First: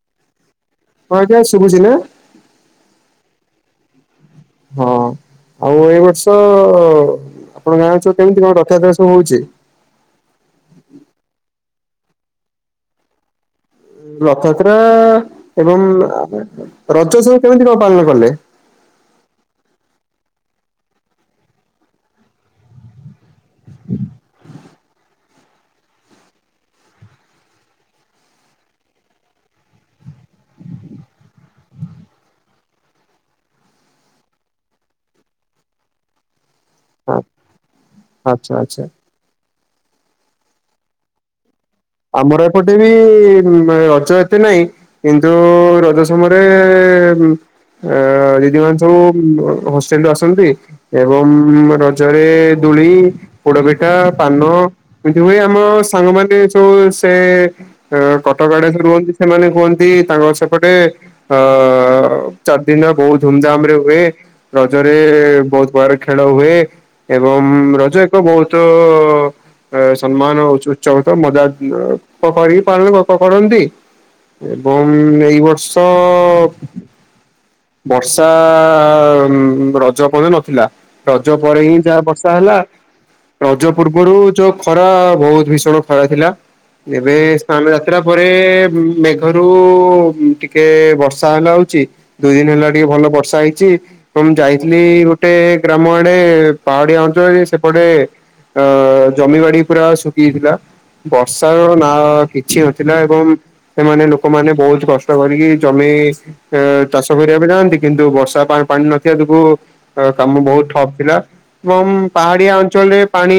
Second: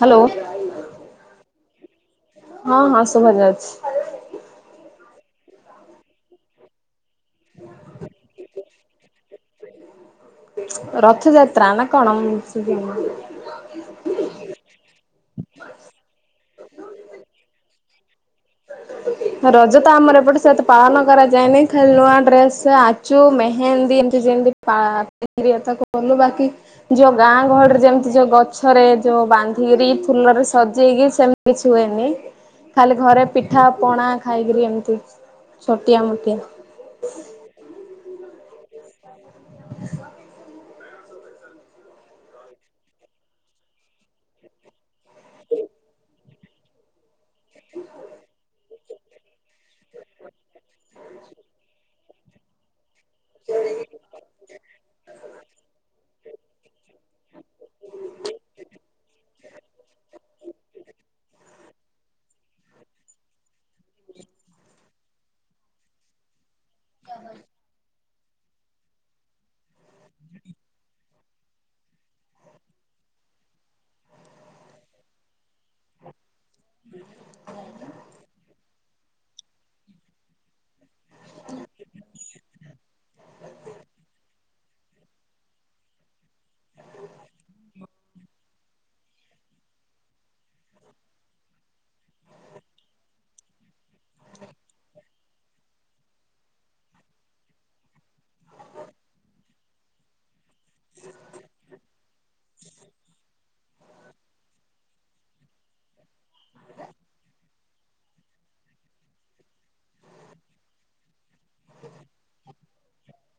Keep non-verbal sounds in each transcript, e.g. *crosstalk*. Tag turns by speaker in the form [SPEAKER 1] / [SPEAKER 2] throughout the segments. [SPEAKER 1] Hello.
[SPEAKER 2] ହଁ ଆଜ୍ଞା ଶୁଭୁଛି ନା?
[SPEAKER 1] ହଁ ହଁ ଶୁଭା ଯାଉଛି।
[SPEAKER 2] ହଁ ଆଉ ଏଇ ବର୍ଷ ଆପଣ ଗାଁ ରେ ସବୁ କେମିତି କଣ ରଥଯାତ୍ରା ସବୁ ହଉଚି?
[SPEAKER 1] ରଥଯାତ୍ରା ନା କଣ ଉମ୍ ଶୁଭିଲାନି?
[SPEAKER 2] ରଥଯାତ୍ରା ଏବଂ ରଜ ସବୁ କେମିତି କଣ ପାଳନ କଲେ?
[SPEAKER 1] ରଜ ତ ଆମର ଏପଟେ ସେତେ ପାଳନ କରାଯାଏନି। ଖାଲି ନୂଆ ଡ୍ରେସ, ଆଚୁ ମେହେନ୍ଦୀ ମେହେନ୍ଦି ହେମତି ଏମତି ଯେମିତି ତାକୁ ପାଳନ କଲୁ। ବାକି ଯୋଉଁ ଗାଁ ଗହଳିରେ ଯେମିତି ଯୋଉଁ ଗଛରେ ଯୋଉ ବାନ୍ଧିକିରି, ଫୁଲରେ ସଜେଇକି, ସେମ କିଛି ହୁଏନି। ଖାଲି ଘରେ ପିଠା ପିଠା, ପଣା ଖାଇକିରି ଏମିତି ଛୋଟିଆ ମୋଟିଆ।
[SPEAKER 2] ହଁ, ଆଚ୍ଛା ଆଚ୍ଛା। ଆମର ଏପଟେ ବି ରଜ ଏତେ ନାହିଁ। କିନ୍ତୁ ରଜ ସମୟରେ ଅ ଦିଦି ମାନେ ସବୁ ହୋଷ୍ଟେଲ ରୁ ଆସନ୍ତି। ଏବଂ ରଜ ରେ ଦୋଳି, ପୋଡ ପିଠା, ପାନ ଏମିତି ହୁଏ। ଆମ ସାଙ୍ଗମାନେ ସବୁ ସେ କଟକ ଆଡେ ରୁହନ୍ତି। ସେମାନେ କୁହନ୍ତି ତାଙ୍କ ସେପଟେ ହଁ ଚାରିଦିନ ବହୁତ ଧୁମଧାମ ରେ ହୁଏ। ରଜରେ ବହୁତ ପ୍ରକାର ଖେଳ ହୁଏ। ଏବଂ ରଜ ଏକ ବହୁତ ସମ୍ମାନ ଉଚ୍ଚ ମଜା ପଖରିକି ପ ପାଳନ କ କ କରନ୍ତି। ଏବଂ ଏଇ ବର୍ଷ ବର୍ଷା ରଜ ପରେ ନଥିଲା। ରଜ ପରେ ହିଁ ଯାହା ବର୍ଷା ହେଲା। ରଜ ପୂର୍ବରୁ ଯୋଉ ଖରା ବହୁତ ଭୀଷଣ ଖରା ଥିଲା। ଏବେ ସ୍ଥାନ ଯାତ୍ରା ପରେ ମେଘରୁ ଟିକେ ବର୍ଷା ହେଲା ହଉଛି। ଦୁଇ ଦିନ ହେଲା ଟିକେ ଭଲ ବର୍ଷା ହେଇଛି। ମୁଁ ଯାଇଥିଲି ଗୋଟେ ଗ୍ରାମ ଆଡେ, ପାହାଡିଆ ଅଞ୍ଚଳରେ ସେପଟେ ହଢଜମିିବାଡି ପୁରା ଶୁଖି କି ଥିଲା। ବର୍ଷାର ନା କିଛି ନଥିଲା ଏବଂ। ସେମାନେ ଲୋକମାନେ ବହୁତ କଷ୍ଟ କରିକି ଜମି ଚାଷ କରିବାକୁ ଯାଆନ୍ତି। କିନ୍ତୁ ବର୍ଷା ପା ପାଣି ନଥିବା ଯୋଗୁ କାମ ବହୁତ ଠପ୍ ଥିଲା। ଏବଂ ପାହାଡିଆ ଅଞ୍ଚଳରେ ପାଣି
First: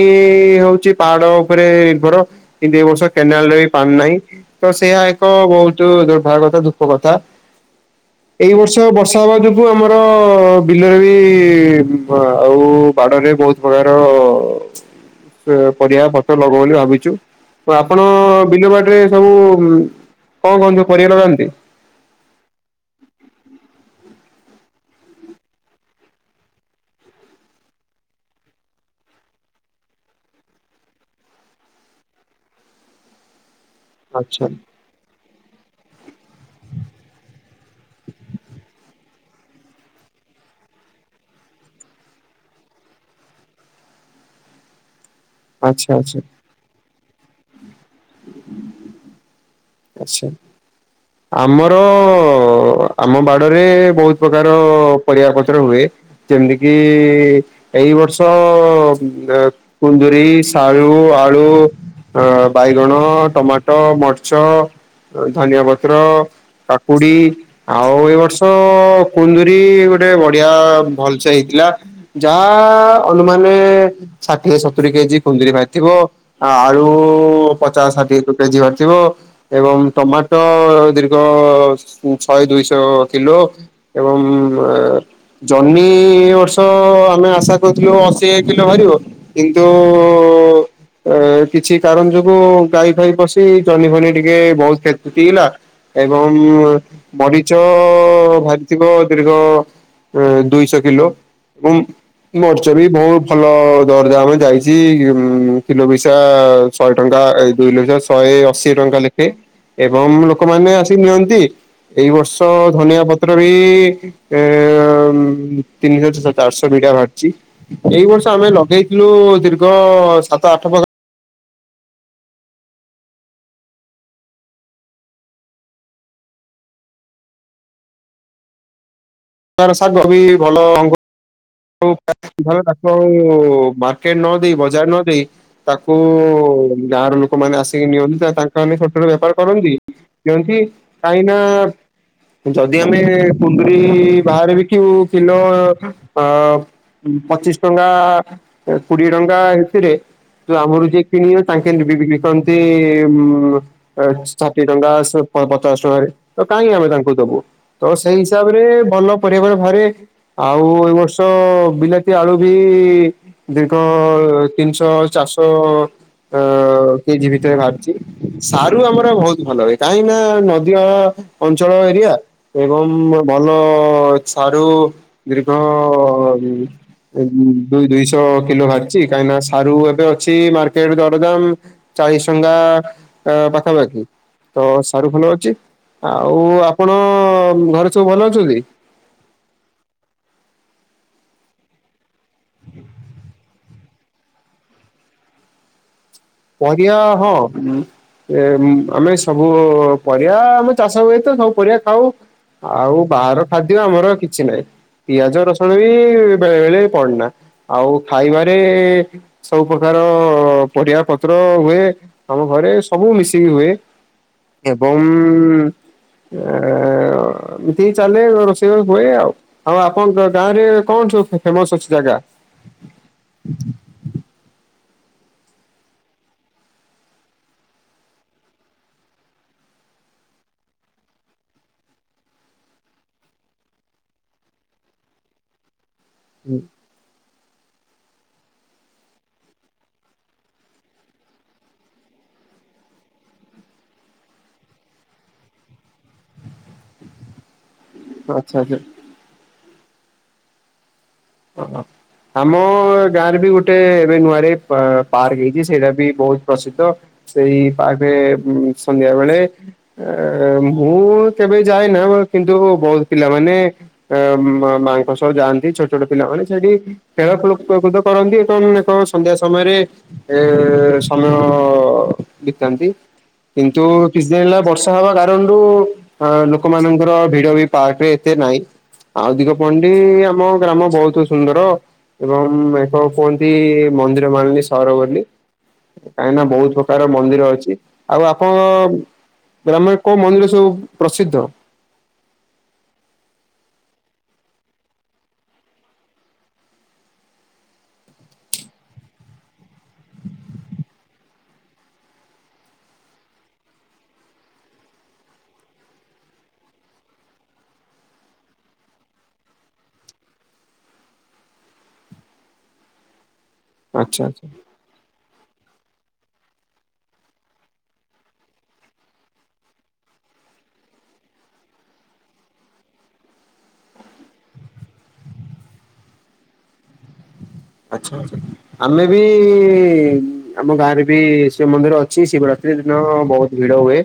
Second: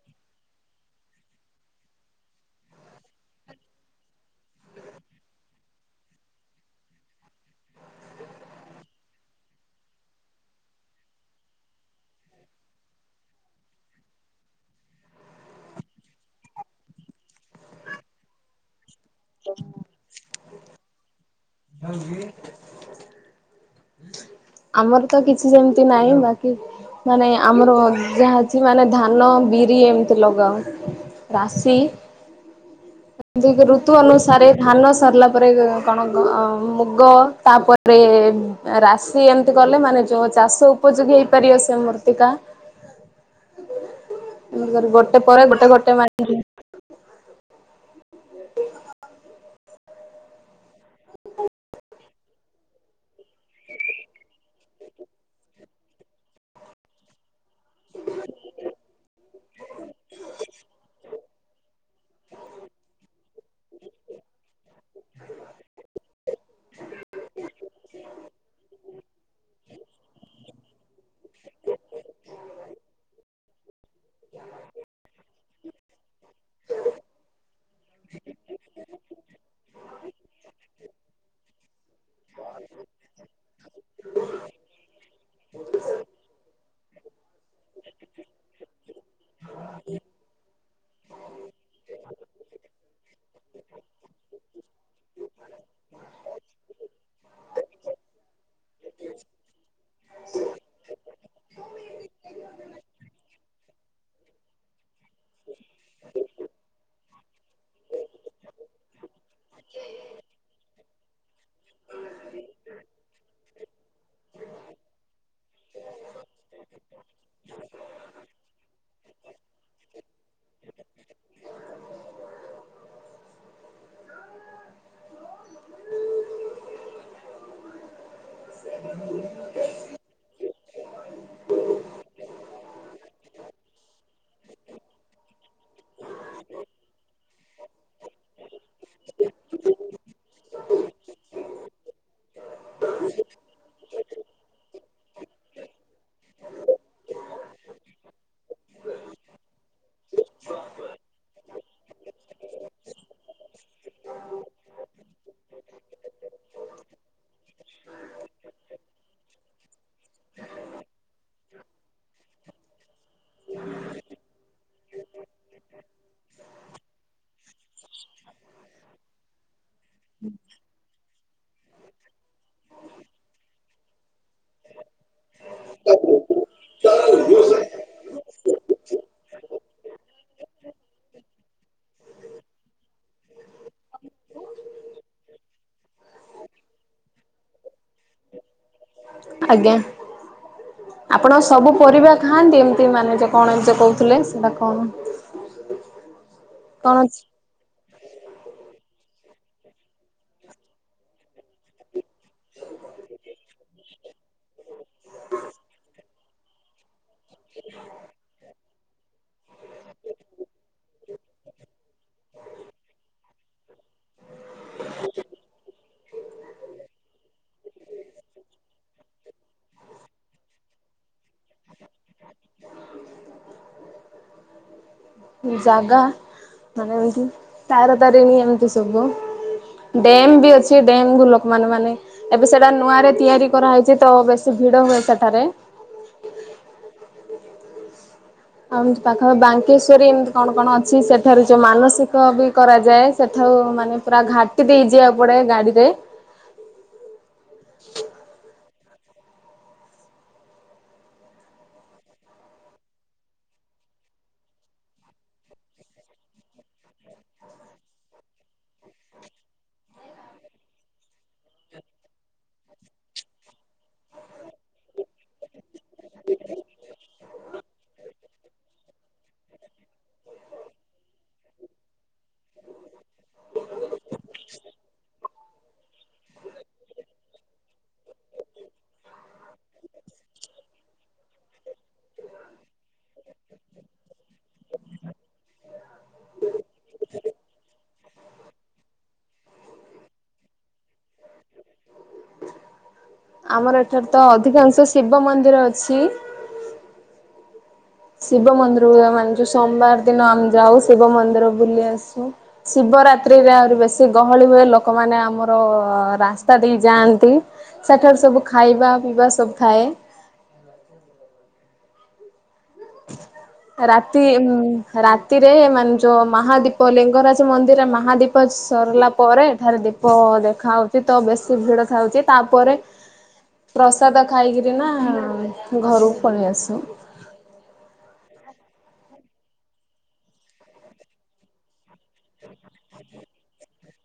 [SPEAKER 2] ହଉଛି, ପାହାଡ ଉପରେ ନିର୍ଭର। କିନ୍ତୁ ଏ ବର୍ଷ କେନାଲ ରେ ବି ପାଣି ନାହିଁ। ତ ସେଇୟା ଏକ ବହୁତ ଦୁର୍ଭାଗ୍ୟ କଥା, ଦୁଃଖ କଥା। ଏଇ ବର୍ଷ ବର୍ଷା ହବା ଯୋଗୁ, ଆମର ବିଲରେ ବି ଆଉ ବାଡରେ ବହୁତ ପରିବା ର ପରିବା ପତ୍ର ଲଗଉ ବୋଲି ଭାବିଛୁ। ଆପଣ ବିଲବାଡିରେ ସବୁ କଣ କଣ ପରିବା ଲଗାନ୍ତି।
[SPEAKER 1] ହଉ ଆମର ତ କିଛି ଯେମିତି ନାହିଁ। ବାକି ମାନେ ଆମର ଯାହା ଅଛି ମାନେ ଧାନ ବିରି ଏମିତି ଲଗାହୁଏ। ରାଶି, ଋତୁ
[SPEAKER 2] ଆଚ୍ଛା
[SPEAKER 1] ଅନୁସାରେ ଧାନ ସରିଲା ତାପରେ କଣ, ମୁଗ ତାପରେ ରାଶି ସେ ଏମିତି କଲେ ମାନେ ଯୋଉଁ ଚାଷ ଉପଯୋଗୀ ହେଇପାରିବ ସେ ମୂର୍ତ୍ତିକା। ଗୋଟେ ପରେ ଗୋଟେ
[SPEAKER 2] ଆଚ୍ଛା
[SPEAKER 1] ଗୋଟେ
[SPEAKER 2] ଆଚ୍ଛା
[SPEAKER 1] ମାଟିରେ। *unintelligible*
[SPEAKER 2] ଆଛା। ଆମର ଆମ ବାଡରେ ବହୁତ ପ୍ରକାର ପରିବା ପତ୍ର ହୁଏ। ଯେମିତିକିି ଏଇ ବର୍ଷ କୁନ୍ଦୁରୀ ଶାଳୁ ଆଳୁ ବାଇଗଣ, ଟମାଟୋ, ମର୍ଚ ଧନିଆ ପତ୍ର କାକୁଡି। ଆଉ ଏଇ ବର୍ଷ କୁନ୍ଦରିୀ ଗୋଟେ ବଢିଆ ଭଲସେ ହେଇଥିଲା ଯାହା ଅନୁମାନ ଷାଠିଏ ସତୁରିୀ କେଜି କୁନ୍ଦୁରୀ ଭାରି ଥିବା। ଆଳୁ ପଚାଶ ଷାଠିଏ କେଜି ବାରିଥିବ। ଏବଂ ଟମାଟ ଦୀର୍ଘ ଶହେ ଦୁଇଶହ କିଲୋ। ଏବଂ ଜନ୍ମି ଓ ତ ଆମେ ଆଶା କରୁଥିଲୁ ଅଶୀ କିଲୋ ବାହାରିବ କିନ୍ତୁ ଏ କିଛି କାରଣ ଯୋଗୁ ଗାଈ ଫାଇ ପଶି ଜହନି ଭନି ଟିକେ ବହୁତ କ୍ଷତିତିଇଗଲା ଏବଂ ବଣିଚ ବାହାରିଥିବ ଦୀର୍ଘ ଅ ଦୁଇଶହ କିଲୋ ଏବଂ ମର୍ଚ ବି ବହୁତ ଭଲ ଦରଦାମ୍ ରେ ଯାଇଛି କିଲୋ ବିସା ଶହେ ଟଙ୍କା ଏଇ ଦୁଇ ଲଜାର ଶହେ ଅଶୀ ଟଙ୍କା ଲେଖ ଏବଂ ଲୋକମାନେ ଆସ ନିଅନ୍ତି ଏଇ ବର୍ଷ ଧନିଆ ପତ୍ର ବି ଏ ଉ ତିନିହଚ ଚାରିଶହ ବିଡା ବାହାରଛି ଏଇ ବର୍ଷ ଆମେ ଲଗେଇଥିଲୁ ଦୀର୍ଘ ସାତ ଆଠ ପ୍ରାକ୍ କାର ଶାଗ ବି ଭଲ ଅ ତାକୁ ଆଉ ମାର୍କେଟ ନ ଦେଇ ବଜାର ନ ଦେଇ ତାକୁ ଗାଁ ର ଲୋକମାନେ ଆସିକି ନିଅନ୍ତି ତାଙ୍କମାନେ ଛୋଟ ଛୋଟ ବେପାର କରନ୍ତି ଦିଅନ୍ତି କାହିଁ ନା ଯଦି ଆମେ କୁନ୍ଦୁରି ବାହାରେ ବିକିବୁ କିଲୋ ଅ ପଚିଶ ଟଙ୍କା କୋଡିଏ ଟଙ୍କା ଏନ୍ତିରେ ତ ଆମରୁ ଯିଏ କିଣିବେ ତାଙ୍କେ ବି ବି ବିକନ୍ତି ଉ ଏ ଷାଠିଏ ଟଙ୍କା ସ ପଚାଶ ଟଙ୍କାରେ କାହିଁକି ଆମେ ତାଙ୍କୁ ଦବୁ ତ ସେଇ ହିସାବରେ ଭଲ ପରିବା ବାହାରେ ଆଉ ଶ ବିଲାତି ଆଳୁ ବି ଦୀର୍ଘ ତିନିଶହ ଚାରିଶହ ଅ କେଜି ଭିତରେ ବାହାରିଛି ସାରୁ ଆମର ବହୁତ ଭଲ ହୁଏ କାହିଁକି ନା ନଦୀଅ ଅଞ୍ଚଳ ଏରିଆ ଏବଂ ଭଲ ସାରୁ ଦୀର୍ଘ ଅ ଦୁଇ ଦୁଇଶହ କିଲୋ ବାହାରିଛି କାହିଁକିନା ସାରୁ ଏବେ ଅଛି ମାର୍କେଟ ଦରଦାମ ଚାରି ସଂଙ୍ଗା ଆ ପାଖାପାଖି ତ ସାରୁ ଭଲ ଅଛି ଆଉ ଆପଣଙ୍କ ଘରେ ସବୁ ଭଲ ଅଛନ୍ତି?
[SPEAKER 1] ଆଜ୍ଞା ଆପଣ ସବୁ ପରିବା ଖାଆନ୍ତି ଏମିତି ମାନେ ଯେ କଣ ଯେ କହୁଥିଲେ ସେଇଟା କଣ କଣ
[SPEAKER 2] ପରିବା ହିଁ ଉ ଏ ଆମେ ସବୁ ପରିବା ଆମ ଚାଷ ହୁଏ ତ ସବୁ ପରିବା ଖାଉ ଆଉ ବାହାର ଖାଦ୍ୟ ଆମର କିଛି ନାହିଁ ପିଆଜ ରସୁଣ ବି ବେଳେ ବେଳେ ପଡୁନା ଆଉ ଖାଇବାରେ ସବୁ ପ୍ରକାର ପରିବା ପ ତ୍ର ହୁଏ ଆମ ଘରେ ସବୁ ମିଶିକି ହୁଏ ଏବଂ ଅଁ ଏମିତି ଚାଲେ ରୋଷେଇ ହୁଏ ଆଉ ଆଉ ଆପଣଙ୍କ ଗାଁ ରେ କଣ ସବୁ ଫେ ଫେମସ ଅଛି ଜାଗା? *inaudible*
[SPEAKER 1] ଜାଗା ମାନେ ଏମିତି ତାର ତାରିଣୀ ଏମିତି ସବୁ ଡ୍ୟମ୍ ବି ଅଛି ଡ୍ୟମ୍ ଗୁ ଲୋକ ମାନ ମାନେ ଏବେ ସେଟା ନୂଆ ରେ ତିଆରି କରାହେଇଛି ତ ବେଶୀ ଭିଡ ହୁଏ ସେଠାରେ
[SPEAKER 2] ହୁଁ
[SPEAKER 1] ଆଉ ପାଖ ବାଙ୍କେଶ୍ଵରୀ ଏମିତି କଣ କଣ ଅଛି ସେଠାରୁ ଯୋଉ ମାନସିକ ବି କରାଯାଏ ସେଠାଉ ମାନେ ପୁରା ଘାଟି ଦେଇ ଯିବାକୁ ପଡେ ଗାଡିରେ
[SPEAKER 2] ହଁ ଆଚ୍ଛା ଆଛା ଓହୋ ଆମ ଗାଁ ରେ ବି ଗୋଟେ ଏବେ ନୂଆରେ ପା ପାର୍କ ହେଇଛି ସେଇଟା ବି ବହୁତ ପ୍ରସିଦ୍ଧ ସେଇ ପାର୍କରେ ସନ୍ଧ୍ୟା ବେଳେ ଏ ମୁଁ କେବେ ଯାଇନା କିନ୍ତୁ ବହୁତ ପିଲାମାନେ ମା ମାଙ୍କ ସହ ଯାଆନ୍ତି ଛୋ ଛୋଟ ପିଲା ମାନେ ସେଇଠି ଖେଳକୁଳ ପ୍ରକୃତ କରନ୍ତି କଣ କଣ ସନ୍ଧ୍ୟା ସମୟରେ ଏ ସମୟ ବିତାନ୍ତି। କିନ୍ତୁ କିଛିଦିନ ହେଲା ବର୍ଷା ହବା କାରଣରୁ ଅ ଲୋକମାନଙ୍କର ଭିଡ ବି ପାର୍କ ରେ ଏତେ ନାହିଁ। ଆଉ ଦିିଗପଣ୍ଡି ଆମ ଗ୍ରାମ ବୋହୁତ ସୁନ୍ଦର। ଏବଂ ଏକ କୁହନ୍ତି ମନ୍ଦିର ମାଳିନୀ ସହର ବୋଲି। କାହିଁକି ନା ବୋହୁତ ପ୍ରକାର ମନ୍ଦିର ଅଛି ଆଉ ଆପଣ ଗ୍ରାମରେ କୋଉ ମନ୍ଦିର ସବୁ ପ୍ରସିଦ୍ଧ?
[SPEAKER 1] ଆମର ଏଠାରେ ତ ଅଧିକାଂଶ ଶିବ ମନ୍ଦିର ଅଛି। ଶିବ ମନ୍ଦିର ମାନିଚୁ ସୋମବାର ଦିନ ଆମେ ଯାଉ ଶିବ ମନ୍ଦିର ବୁଲି ଆସୁ। ଶିବରାତ୍ରିରେ ଆହୁରି ବେଶୀ ଗହଳି ହୁଏ। ଲୋକମାନେ ଆମର ରାସ୍ତା ଦେଇ ଯାଆନ୍ତି। ସେଠାରୁ ସବୁ ଖାଇବା ପିଇବା ସବୁ ଥାଏ। ରାତି
[SPEAKER 2] ଆଚ୍ଛା ଆଚ୍ଛା
[SPEAKER 1] ଉଁ। ରାତିରେ ମାନେ ଯୋଉ ମାହାଦୀପ ଲିଙ୍ଗରାଜ ମନ୍ଦିର ମାହାଦୀପ ସରିଲା ପରେ ଠାରେ ଦୀପ ପ ଦେଖା ହୋଉଚି ତ ବେଶୀ ଭିଡ ଥାଉଚି ତାପରେ ପ୍ରସାଦ ଖାଇକିରି ନା ଘରକୁ ପଳି ଆସୁ।
[SPEAKER 2] ଆଛା ଆଛା ଆମେ ବି ଆମ ଗାଁ ରେ ବି ଶିବ ମନ୍ଦିର ଅଛି ଶିବରାତ୍ରି ଦିନ ବୋହୁତ ଭିଡ ହୁଏ।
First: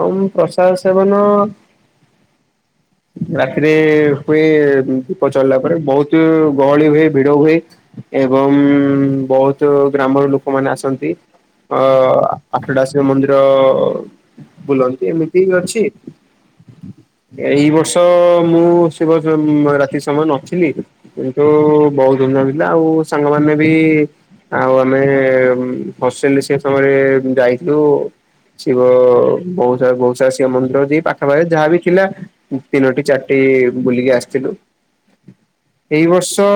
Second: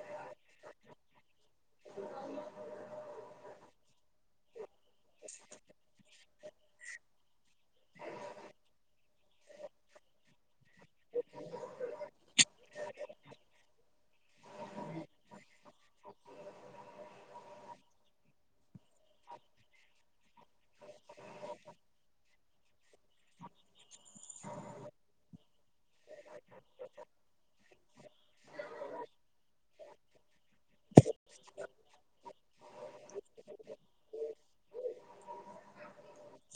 [SPEAKER 2] ହଉମ୍ ପ୍ରସାଦ ସେବନ
[SPEAKER 1] *inaudible*
[SPEAKER 2] ରାତିରେ ହୁଏ ଦୀପ ଜଳିଲା ପରେ ବୋହୁତ ଗହଳି ହୁଏ ଭିଡ ହୁଏ। ଏବଂ ବୋହୁତ ଗ୍ରାମର ଲୋକମାନେ ଆସନ୍ତି। ଅ ଆଠଟା ଶିବ ମନ୍ଦିର ବୁଲନ୍ତି ଏମିତି ଅଛି। ଏଇ ବର୍ଷ ମୁଁ ଶିବ ରାତି ସମୟ ନଥିଲି। କିନ୍ତୁ ବୋହୁତ ଧୂମଧାମ ହେଇଥିଲା ଆଉ ସାଙ୍ଗମାନେ ବି ଆଉ ଆମେ ହଷ୍ଟେଲରେ ସେ ସମୟରେ ଯାଇଥିଲୁ। ଶିବ ବୋହୁତ ସାରା ବୋହୁତ ସାରା ଶିବ ମନ୍ଦିର ଦି ପାଖା ପାଖରେ ଯାହାବି ଥିଲା। ତିନୋଟି ଚାରିଟି ବୁଲିକି ଆସିଥିଲୁ। ଏଇ ବର୍ଷ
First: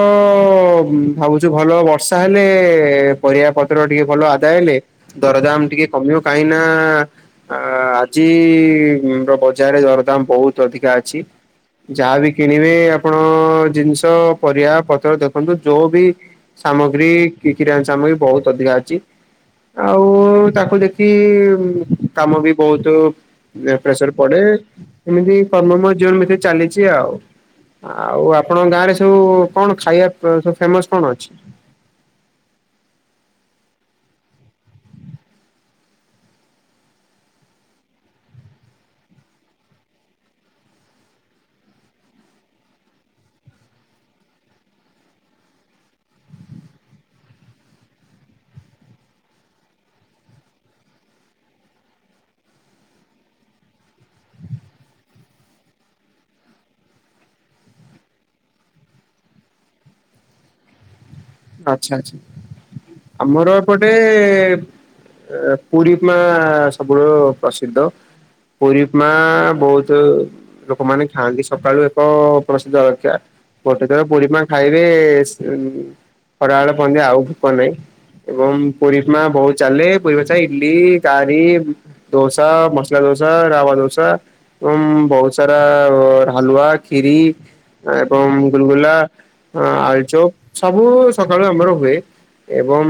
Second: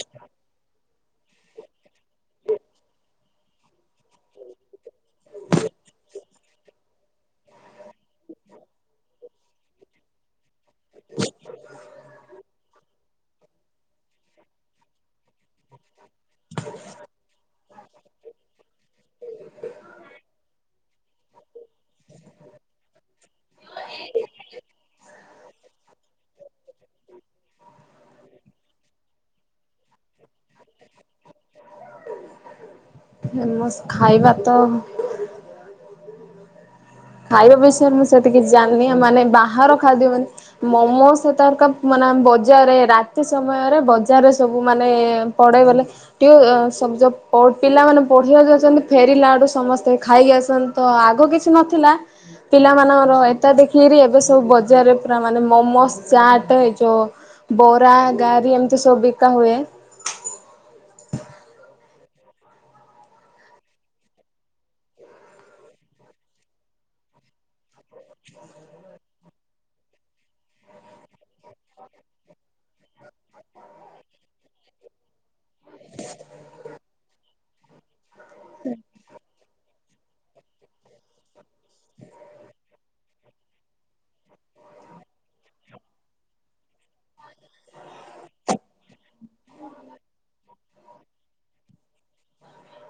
[SPEAKER 2] ଭାବୁଚୁ ଭଲ ବର୍ଷା ହେଲେ ପରିବା ପତ୍ର ଟିକେ ଭଲ ଆଦାୟ ହେଲେ ଦରଦାମ ଟିକେ କମିବ କାହିଁ ନା ଆ ଆଜିର ବଜାରରେ ଦରଦାମ ବୋହୁତ ଅଧିକା ଅଛି। ଯାହାବି କିଣିବେ ଆପଣ ଜିନିଷ ପରିବା ପତ୍ର ଦେଖନ୍ତୁ ଯୋଉ ବି ସାମଗ୍ରୀ କି-କିରାଣ ସାମଗ୍ରୀ ବୋହୁତ ଅଧିକା ଅଛି। ଆଉ ତାକୁ ଦେଖି କାମ ବି ବୋହୁତ ପ୍ରେସର ପଡେ ଏମିତି କର୍ମମୟ ଜୀବନ ଭିତରେ ଚାଲିଚି ଆଉ। ଆଉ ଆପଣଙ୍କ ଗାଁରେ ସବୁ କଣ ଖାଇବା ସବୁ ଫେମସ କଣ ଅଛି?
[SPEAKER 1] ଫେମସ୍ ଖାଇବା ତ ଖାଇବା ବିଷୟରେ ମୁଁ ସେତିକ କିଛି ଜାଣିନି ମାନେ ବାହାର ଖାଦ୍ୟ ମାନେ ମୋମୋ ସେ ତର ମାନେ ବଜାର ରାତି ସମୟରେ ବଜାରରେ ସବୁ ମାନେ ପଢେଇ ବୋଲେ ଟି ସବୁ ଯୋ ପ-ପିଲାମାନୋନେ ପଢିବା ଯାଉଛନ୍ତି ଫେରିଲା ବଡୁ ସମସ୍ତେ ଖାଇକି ଆସନ୍ତି। ତ ଆଗ କିଛି ନଥିଲା। ପିଲାମାନଙ୍କର ଏଟା ଦେଖିକିରି ଏବେ ସବୁ ବଜାରରେ ପୁରା ମାନେ ମୋମୋଜ ଚାଟ ଏ ଯୋଉ ବୋରା, ଗାରି ଏମିତି ସବୁ ବିକା ହୁଏ।
[SPEAKER 2] ଆଛା ଆଛା। ଆମର ଏପଟେ ପୁରୀ ଉପମା ସବୁଠୁ ପ୍ରସିଦ୍ଧ ପୁରୀଉମା ବୋହୁତୁ ଲୋକମାନେ ଖାଆନ୍ତି। ସକାଳୁ ଏକ ପ୍ରସିଦ୍ଧ ରକ୍ଷା ଗୋଟେ ଦିନ ପୁରୀଉମା ଖାଇବେ ସେମ୍ ଆଉ ଭୋକ ନାହିଁ ଏବଂ ପୁରୀଉମା ବୋହୁତ ଚାଲେ ପୁରୀଉମା ଇଡଲି କାରି ଦୋସା ମସଲା ଦୋସା ଯଉ ରାବା ଦୋଷା ଏବଂ ବହୁତ ସାରା ହାଲୁଆ ଖିରି ଏବଂ ଗୁଲଗୁଲା ଆଳଚୋପ ସବୁ ସକାଳୁ ଆମର ହୁଏ। ଏବଂ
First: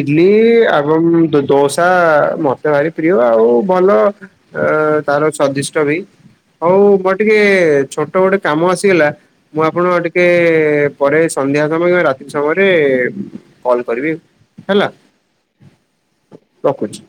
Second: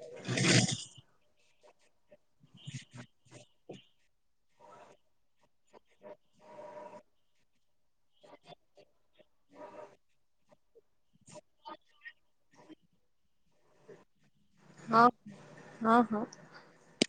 [SPEAKER 2] ଇଡଲି ଏଵଂ ଦ ଦୋସା ମତେ ଭାରି ପ୍ରିୟ ଆଉ ଭଲ ତାର ସ୍ୱାଦିଷ୍ଟି। ଚରି ହଉ ମୋର ଟିକେ ଛୋଟ ଗୋଟେ କାମ ଆସିଗଲା ମୁଁ ଆପଣଙ୍କୁ ଆଉ ଟିକେ କେ ପରେ ସନ୍ଧ୍ୟା ସମୟରେ ରାତି ସମୟରେ କଲ୍ କରିବି।
[SPEAKER 1] ହଁ ହଁ ହଁ।
[SPEAKER 2] ରଖୁଚି।